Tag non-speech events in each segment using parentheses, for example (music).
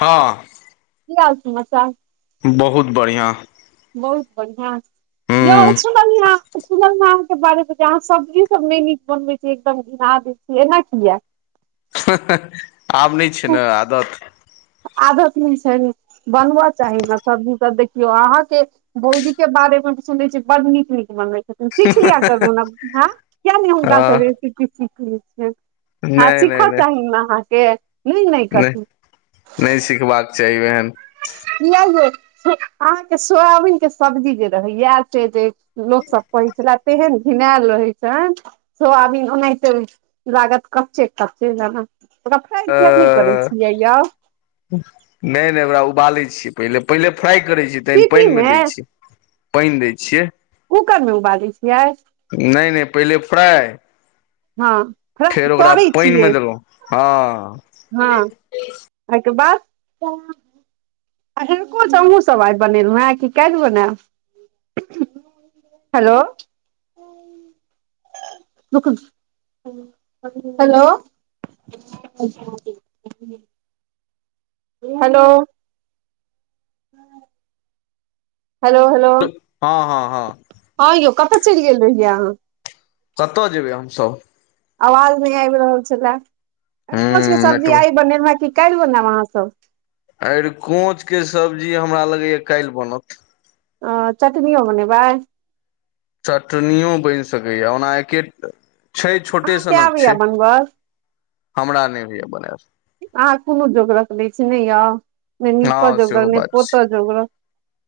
हँ की हाल समाचार बहुत बढ़िआँ बहुत बढ़िआँ यौ हूँ सु सुनेलिए अहाँ के बारे मैहीं सब्जी सब नीक बने छी एकदम एना की या आब नहि छै ने आदत आदत नहि छै ने बनबा चाही ने सबजी सब देखियौ अहाँके भौजी के बारे सुनै छिय बड नीक नीक बनबै सीख लिय करु ने ह किया ने हुनका हँ सब रेसिपी सीख लै छिय आ नहि नहि सिखऽ नहि चाही अहाँके नहि नहि कथी नहि सिखबाक चाही एहन (inaudible) किया यौ अहाँके सोयाबीन के सब्जी जे रहै इएह से जे लोक सब पै छला तेहन घिनायल रहै छनि सोयाबिन ओनाहिते लागत कच्चे कच्चे जेनाा ओकरा फ्राइ नहि करै अ छियै यौ नहि नहि ओकरा उबालै छियै पहि पहिले फ्राइ करै छियै तह सीटी पानिमे मे दै छियै पानि दै छियै कूकर मे उबालै छियै नहि नहि पहिले फ्राय हँ तड़ै छियै पानिमे देलहुँ हँ हँ एके बाद आ होूँसभ आइ बनेलहुँ हेँ की कल ने hello hello (inaudible) hello hello hello हँ हँ हँ हँ यौ कतऽ चलि गेल रहियै अहाँ कतय जेयबै हमसभ आवाज नहि आबि रहल छलए अरेकोच के हूँ सब्जी नेटव आइ बनेल क कालहि बनेब अहा सब अरे कोचके सब्जी हमरा लगैए काल्हि बनत आ चटनी यो बने बय चटनिओ बनि सकैए ओना एके छै छोटे अहाँके सनक आबैया छै बनबल हमरा नहि होइया बनायल अहाँ कोनो जोगरक नहि छी ने यो नहि नीप हँ जोगरक सेहो नहि बात छै पोतऽ जोगरक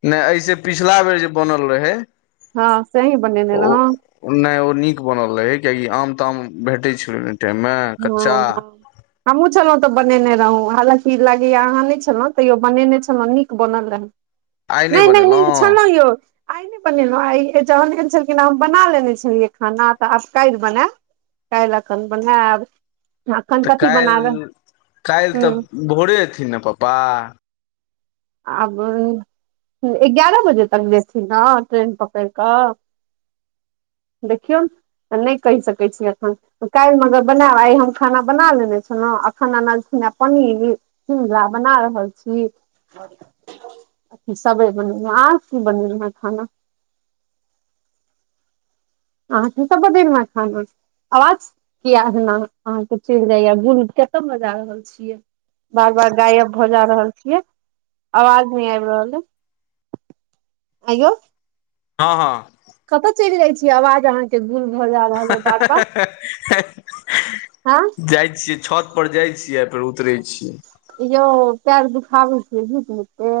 नहि एहिसे पिछिला बेर जे बनल रहै हँ से अहीं बनेने ओ रहौं नहि ओ नीक बनल रहैे कियाकि आम ताम भेटै छल हँ ह हमू छलउ तऽ बनेने रहौ हालकि ई लागैया अहाँ नहि छलहुँ तैयो बनेने छलहुँ नीक बनल रहौ आइ नहि नहि बनेलहुँ नहि छलौ यौ आइ नहि बनेलहुँ आइ च लखन छलखिन हम बना लेने छलियै खाना तऽ आब कालहि बनैब काइल अखन बनैब तऽ काल्हि काल्हि हुँ तऽ भोरे एथिन ने पप्पा आब एगारह बजे तक ऐथिन न ट्रेन पकड़ कऽ देखियौ नहि कहि सकैत छी एखन काल्हि मगर बनाब आइ हम खाना बना लेने छलहुँं अखन अल्खिन पनीर झिरा बना रहल छी सबे बनेल आर की बनेल है खाना (inaudible) आहा की सब बनैलो है खाना आवाज कियाना अहाँके चलि जाइय गुल केतय भ जा रहल छियै बार बार गायब भऽ जा रहल छियै आवाज नहि आबि रहल ए अयो हँ हँ कतय चलि जाय छियै आवाज अहाँके गुम हाँ हाँ हाँ हाँ हाँ हँ हाँ जाइ छियै छत पर जाइ छियै फेर उतरै छियै इ यौ पैर दुखाबै छै झूठ मूठ के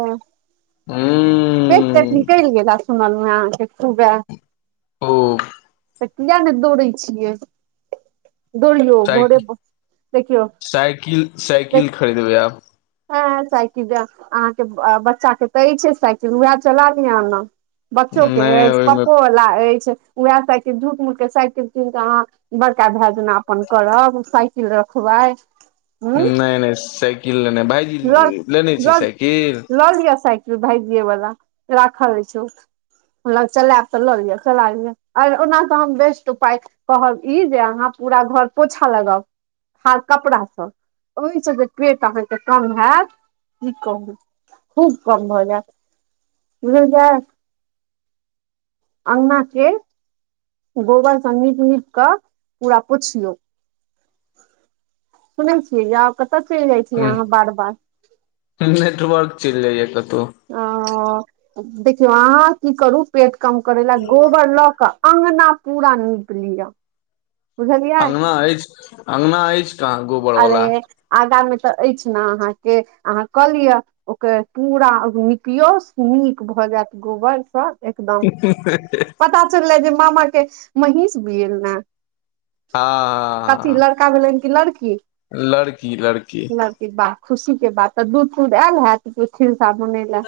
पेट टेट हूँ निकली गेल हन सुनलहु आहाके पुजा ओ तऽ किए ने दौड़ै छियै दौड़ियौ साइकिल भोरे देखियौ साइकिल साइकिल देख खरीदबै आब हँ साइकिल अहाँके बच्चाे तऽ ई छै साइकिल उएह चला दिहना बच्चो के नहि अछि ओहिमे पपो वाला अछि उएह साइकिल झूठ मूठ के साइकिल कीन के अहाँ बड़का भए जेना अपन करब साइकिल रखू वाय नहि नहि साइकिल लेनाइ भाायजी लऽ लेने छै साइकिल भाय जीये बला राखल अछि ओ हम ल चलायब तऽ लऽ लिअ चला लिय आर ओना तऽ हम बेस्ट उपाय कहब ई जे अहाँ पूरा घर पोछा लगउ हर कपड़ा स ओहि सँ जे पेट अहाँके कम हेइत कि कहूँ खूब कम भऽ जाइत बुझल जात अगना के गोबर स निक निक क पूरा पुछिलो सुन छी याउ कत कथि ल जाइ छिय ह अहाँ बार बार चिली जाय यै कतैअ ओ देखियौ अहाँ की करू पेट कम करै ला गोबर लऽ क अंगना पूरा नीप लिअ बुझलियै अगना अछि अंगना अछि कहाँ गोबर वला त अछि न आहाँके आहाँ क लिए ओकर पुरा निपयोस निक भ जाइत भ जाइत गोबर सॅ एकदम पता चललैय जे मामाके मेहिस बिऐल न हँ हँ ह भेलनि कि लड़की लड़की लड़की लड़की वाह खुशी के बात तऽ दूध तूध आयल हैत बनै लए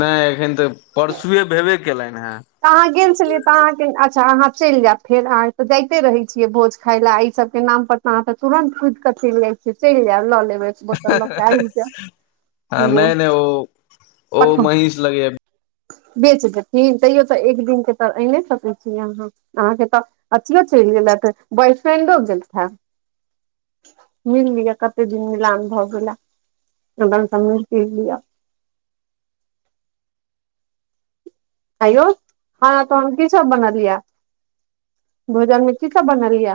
नहि एखन तऽ परसुए भेबे केलनि हेँ अहाँ गेल छलियै तऽ अहाँके त अहाँ चैल जायब फेर अहाँ तऽ जाइत रहैत छियै भोज खाय लए एहि सबके नाम पर तऽ अहाँ तुरन कुदिक चलि जाइ छि चलि जायब ल लेबै एक बोतल लकेऽ आइब जाउ हँ नहि नहि ओ ओ पठा महींस लगे बेच देथिन तैयो तऽ एक दिन के त आने सकै छीय अहाँ अहाँ के तऽ अथियो चलि गेल बरसो ओम्हरो गेल हन मिल लिअ कतेक दिन मिलला भ गेल पी लिअ हयौ हँ त हम की सब बनबियै भोजनमे की सब बनेलियै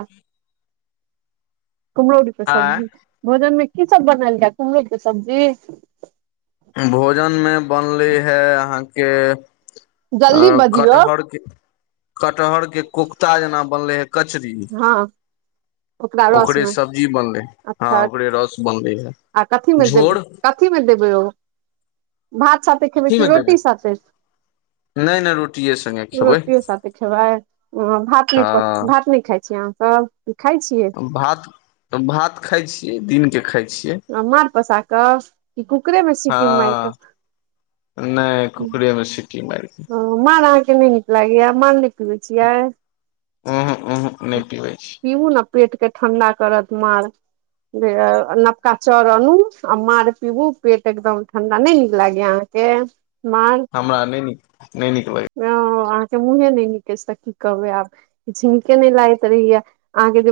कुम्हरौरी के आय सब्जी भोजन मे की सब बनाल जाय कुम्हरौरी के सब्जी भोजनमे बनलै है अहाँके अ जल्दी बजियौ कटहर के कटहर के कोख्ता जेना बनले हे क हँ ओकरा रस ओकरे मे सब्जी बनले हँ अच्छा ओकरे रस बनल है आ कथी देबय कथी देबय भात साथे खेबै कथी के मे देबै रोटी साथे नहि नहि रोटिए सङ्गे खेबै रोटी साठे खेबइ भात नहि प हँ भात न खाय छी अहाँ हँ भात भात खाइ छियै दिनके खाय अ मार पसा कऽ कि कुकरे मे सिटी मार कऽ नै कुकुरे मे सिटी मार ओ मांर आहाँके नहि निक लागय या मांर न न छियै उहु उहु नहि पीबै छी पिउ ने पेट के ठण्डा करत मार नवका चाउर अनू आ मार पीबू पेट एकदम ठं्डा नहि नीक लागेया अहाँके (unintelligible) हमरा नैय नीक नैय नीक लगै ह अहाँ के मुंहे नहि निक तऽ की कहबे आब कि झ नीके नहि लागैत रहहिया अहाँके जे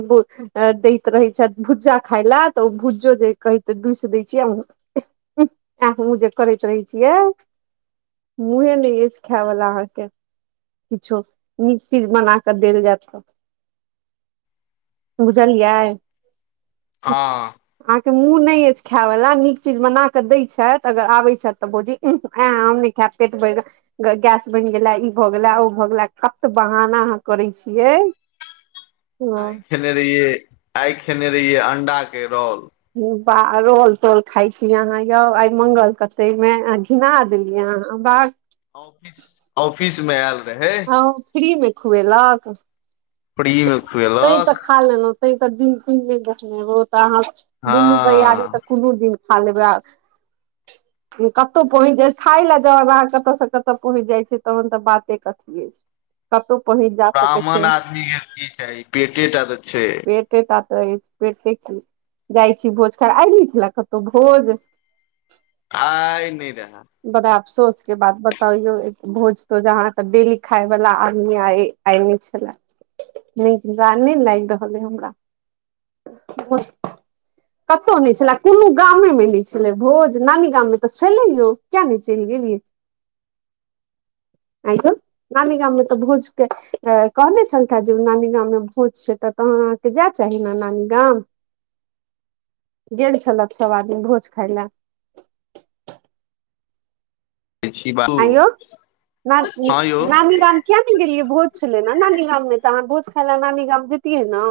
अ दैत रहैत छथि भुज्जा खाय लए तऽ ओ भुज्जो जे कहैते दुूस दै छियै आ जे करैत रहै छी ए मुह ने य खायवला अहाँके किछो नीक चीज बना कऽ देल जायत तऽ भुझलिय हँ के मुंह नै अछि खाय वला नीक चीज बना के दैय छै अगर आबे छथि तऽ भौजी इह एह हम नहि खाय पेट बैइर गैस बनि गेला ई भए गेला ओ भऽ गेला खब त बहाना अहाँ करै छियै (inaudible) आइ खेने रहिये आइ खेने रहियै अंडा के रोल बा रोल तोल खाय छीय अहाँ यौ आइ मंगल क्ते मे घिना देलियै ह बाह ऑफिस ऑफिस मे आयल रहै ह ओ फ्री मे खुएलक फ्री मे तै खुएलक तऽ खा लेलै तेय त दिन तिन नइ देखने होब त अहाँ हँ दुनू भयारी तऽ कोनो दिन खालेबै आओर कतहु पहुँच जाइ छै खाय लए ज बाहर कतय से कतऽ पहुँच जाइ छै तहन तऽ बाते कथि कतहु ब्राह्मण छियै आदमीके की चाही पेटे टा तऽ छै तइ पेटे की जाइ छी भोज खर आइ खेलह कतहु भोज आइ नइ रेहा बड़ा अफसोस के बात बताउ यो भोज तो अहाँके डेली खाय वला आदमी आ आइ नइ छला नइ नइ लागि रहल हइ हमरा कतहु नइ छलै कोनो गामेमे नै छलै भोज नानी गाममे तऽ छलै यौ किया नय चइल गेल ली आइ यो नानी गाम मे तऽ भोज के कहने छलथे जे नानी गाम मे भोज छै त तह अहाँके जाय चाहि नानी गाम गेल छलत सभ आदमी भोज खाय ल छी बाबू आ यौ न हँ यौ नानी गाम किया ने गेलियै भोज छलै न न नानी गाममे तऽ अहाँ भोज खाय ल नानी गाम जैतियै न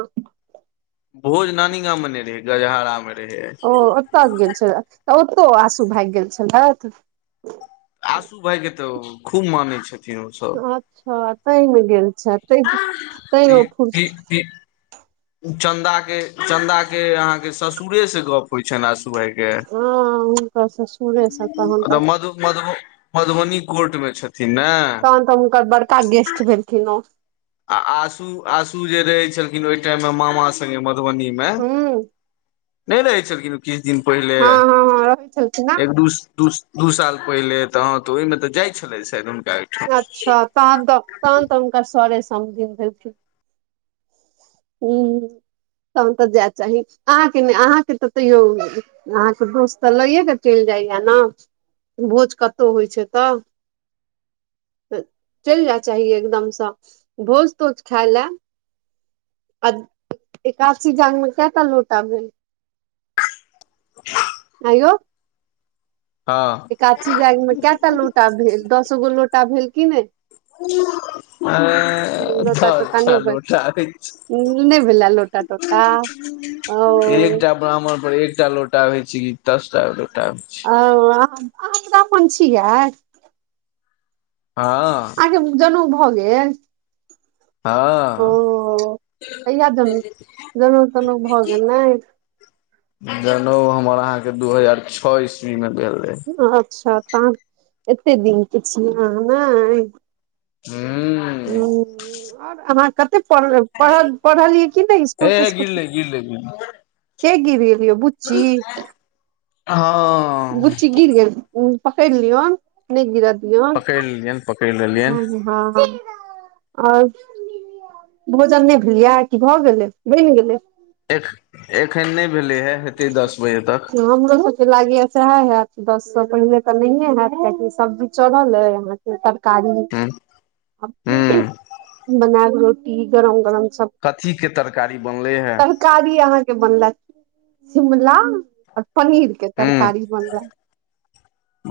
भोज नानी गाँम मे नै रहे गजहरा म रहै ओ ओतय गेल छलए तऽ ओतहु आसू भागि गेल छलथि आशू भाय के तऽ खूब मानै छै अच्छा तहिमे गेल छ त ई तहिओ फ्यू ई चन्दा के चन्दा के अहाँके ससुरे से गप होइत छनि असू भाई के हँ हुनकर ससुरेसँ तहन तऽ मधु मधु मधुबनी कोर्ट मे छथि तन तऽ हुनक बड़का गेस्ट भेलखिन ओ आ आशू आशू जे रहै छलखिन ओहि टाइममे मामा संगे मधुबनीमे हूँ नै रहै छलखिन किछु दिन पहिले हँ हँ हँ रहै छलखिन एक दू दू साल पहिले तऽ हँ तऽ ओहिमे तऽ जाइ छलै सेद अच्छा तहन त तनह त हुनकर सरे समधिन भेलखिन हू तहन तऽ जाय चाही अहाँ के अहाँ के त तैयो अहाँके दोस्त तऽ लैए क चइल जे जाइ य न भोज कतहु होइ छै तऽ तऽ चैल जाय चाही एकदमसँ भोज तोज खाइ लए आ एकादशी जंग मे केता लोटा भेल (unintelligible) आइ यो हँ एकाछी जागमे केय टा लोटा भेल दसो गो लोटा भेल की नइ ऐ दस टा लोटा होइ छै ई नइ भेल लोटा टोटा ओ एकटा ब्राह्मण पर एकटा लोटा रहइ छै की दसटा ओ हम तऽ अपन छियै हँ होे गेल हँ तहिया जन जनउ तनउ भऽ गेलैन जनउ हमर अहाँके दू हजार छ ईस्वी मे भेल रहे अच्छा तऽ एते दिन के छिये अहा नैय हूं ह ओर अहाँ प पढ़ पढ पढ़लिय की नै स्कूल हे हे तेस्कुल गिरले गिरले गिरले के गिरी ओ बुज्ची हँ गुच्ची गिर गेल पकैर लियौ नहि गिरत यो पकड़ि लेलियनि पकड़ि लेलियनि ह हँ ओर भोजन नहि भेलियै कि भऽ गेलै बैन गेलै एख एखन नहि भेलै हे हेतै दस बजे तक त दस सए पहिले तऽ नहिे हयत कियकि सब्जी चलल अहाँके तरकारी हूं हूं बना क रोटी गरम गरम सब कथी के तरकारी बनले हे तरकारी अहाँके बनल शिमला और पनीर के हूं तरकारी बनल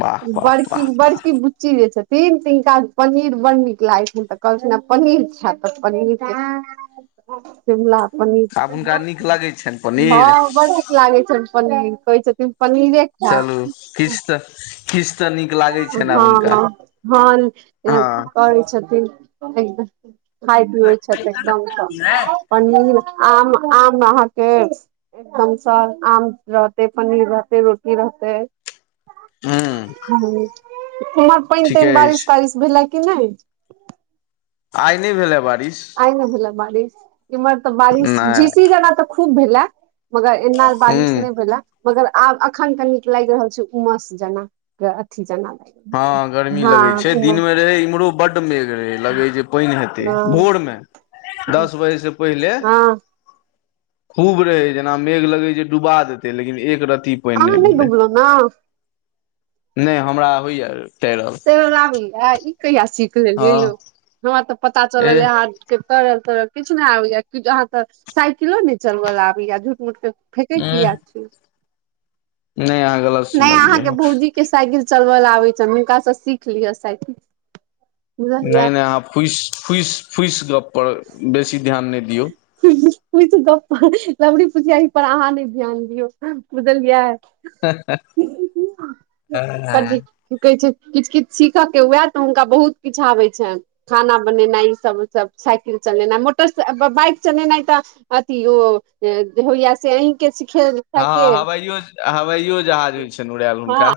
वाह वाह वाह बड़की बड़की बुच्ची जे छथि तीन तिनका पनीर बड़ नीक लागैत छै तऽ कहलखन पनीर खैब तऽ पनीर शिमला वाह आब पनीर हुनका नीक लागै छनि पनीर भाव बड़ निक लागे छै पनीर कहै छथि चलू किस त किस त निक हँ हँ ह हँ करै छथिन एकदम खाय पीए छथि एकदम पनीर आम आम अहाँके एकदम सँ आम रहते पनीर रहते रोटी रहतै (inaudible) हूंअ् ह उमहर पानि तानि बारिश अछि तारिश भेलै कि नई आइ नहि भेला बारिश आइ नई भेले ह बारिश इम्हर तऽ बारिश नहि झीसी जेनाा तऽ खूब भेला मगर ऐना बारिस हूँ नई भेला मगर आब अखन के नीक लागि रहल छैइ उमस जेना के अथी जेना लागि रहल छै हंअ् गर्मी लगैइ हँ छैइ उमस दिनमें रहै इम्हरो बड्ड मेघ रहै लगैइ जे पानि हेतै हँ भोर में दस बजे से पहिले हँ खूब रहैइ जेना मेघ लगैइ जे डुबा देतै लेकिन एक रत आहां नई डूबलौं न नई हमरा होइए तैर आबैया ई कहिया सीख हँ लेलियै यौ हमरा तऽ पता चलल एह जे अहाँ के तैरल तैरल किछु नई आबैय कि अहाँ तऽ सा किलो नहि चलबैई लेल आबैइय झूठ मूठ के फेेंके किया उंह छी नहि अहाँ गलत नई सुनलियै अहाँके हे भौजी के साइकिल चलब लेल आबैइ छनि हुनकाँ से सीख लिय साइकिल बुझलियै नई नई अहाँ फुसि फुसि फुसि गप्पपर बेसी ध्यान नई दियौ ईत गप्प लबड़ी फुसआही पर अहाँ नई ध्यान दियौ बुझलियै दियौ कदी कि कहै छैइ किछ किछ सीखय के हुए तऽ हुनका बहुत किछ आबैइ छनि खाना बनेनाइ ईसभ उसब साइकिल चलेनाइ मोटर बाइक चलेनाइ तऽ अथी ओ होइया से अहीं के हां सिखेलकै हवाइओ हवाइओ जहाज होइ छनि उड़ायल हँ हुनका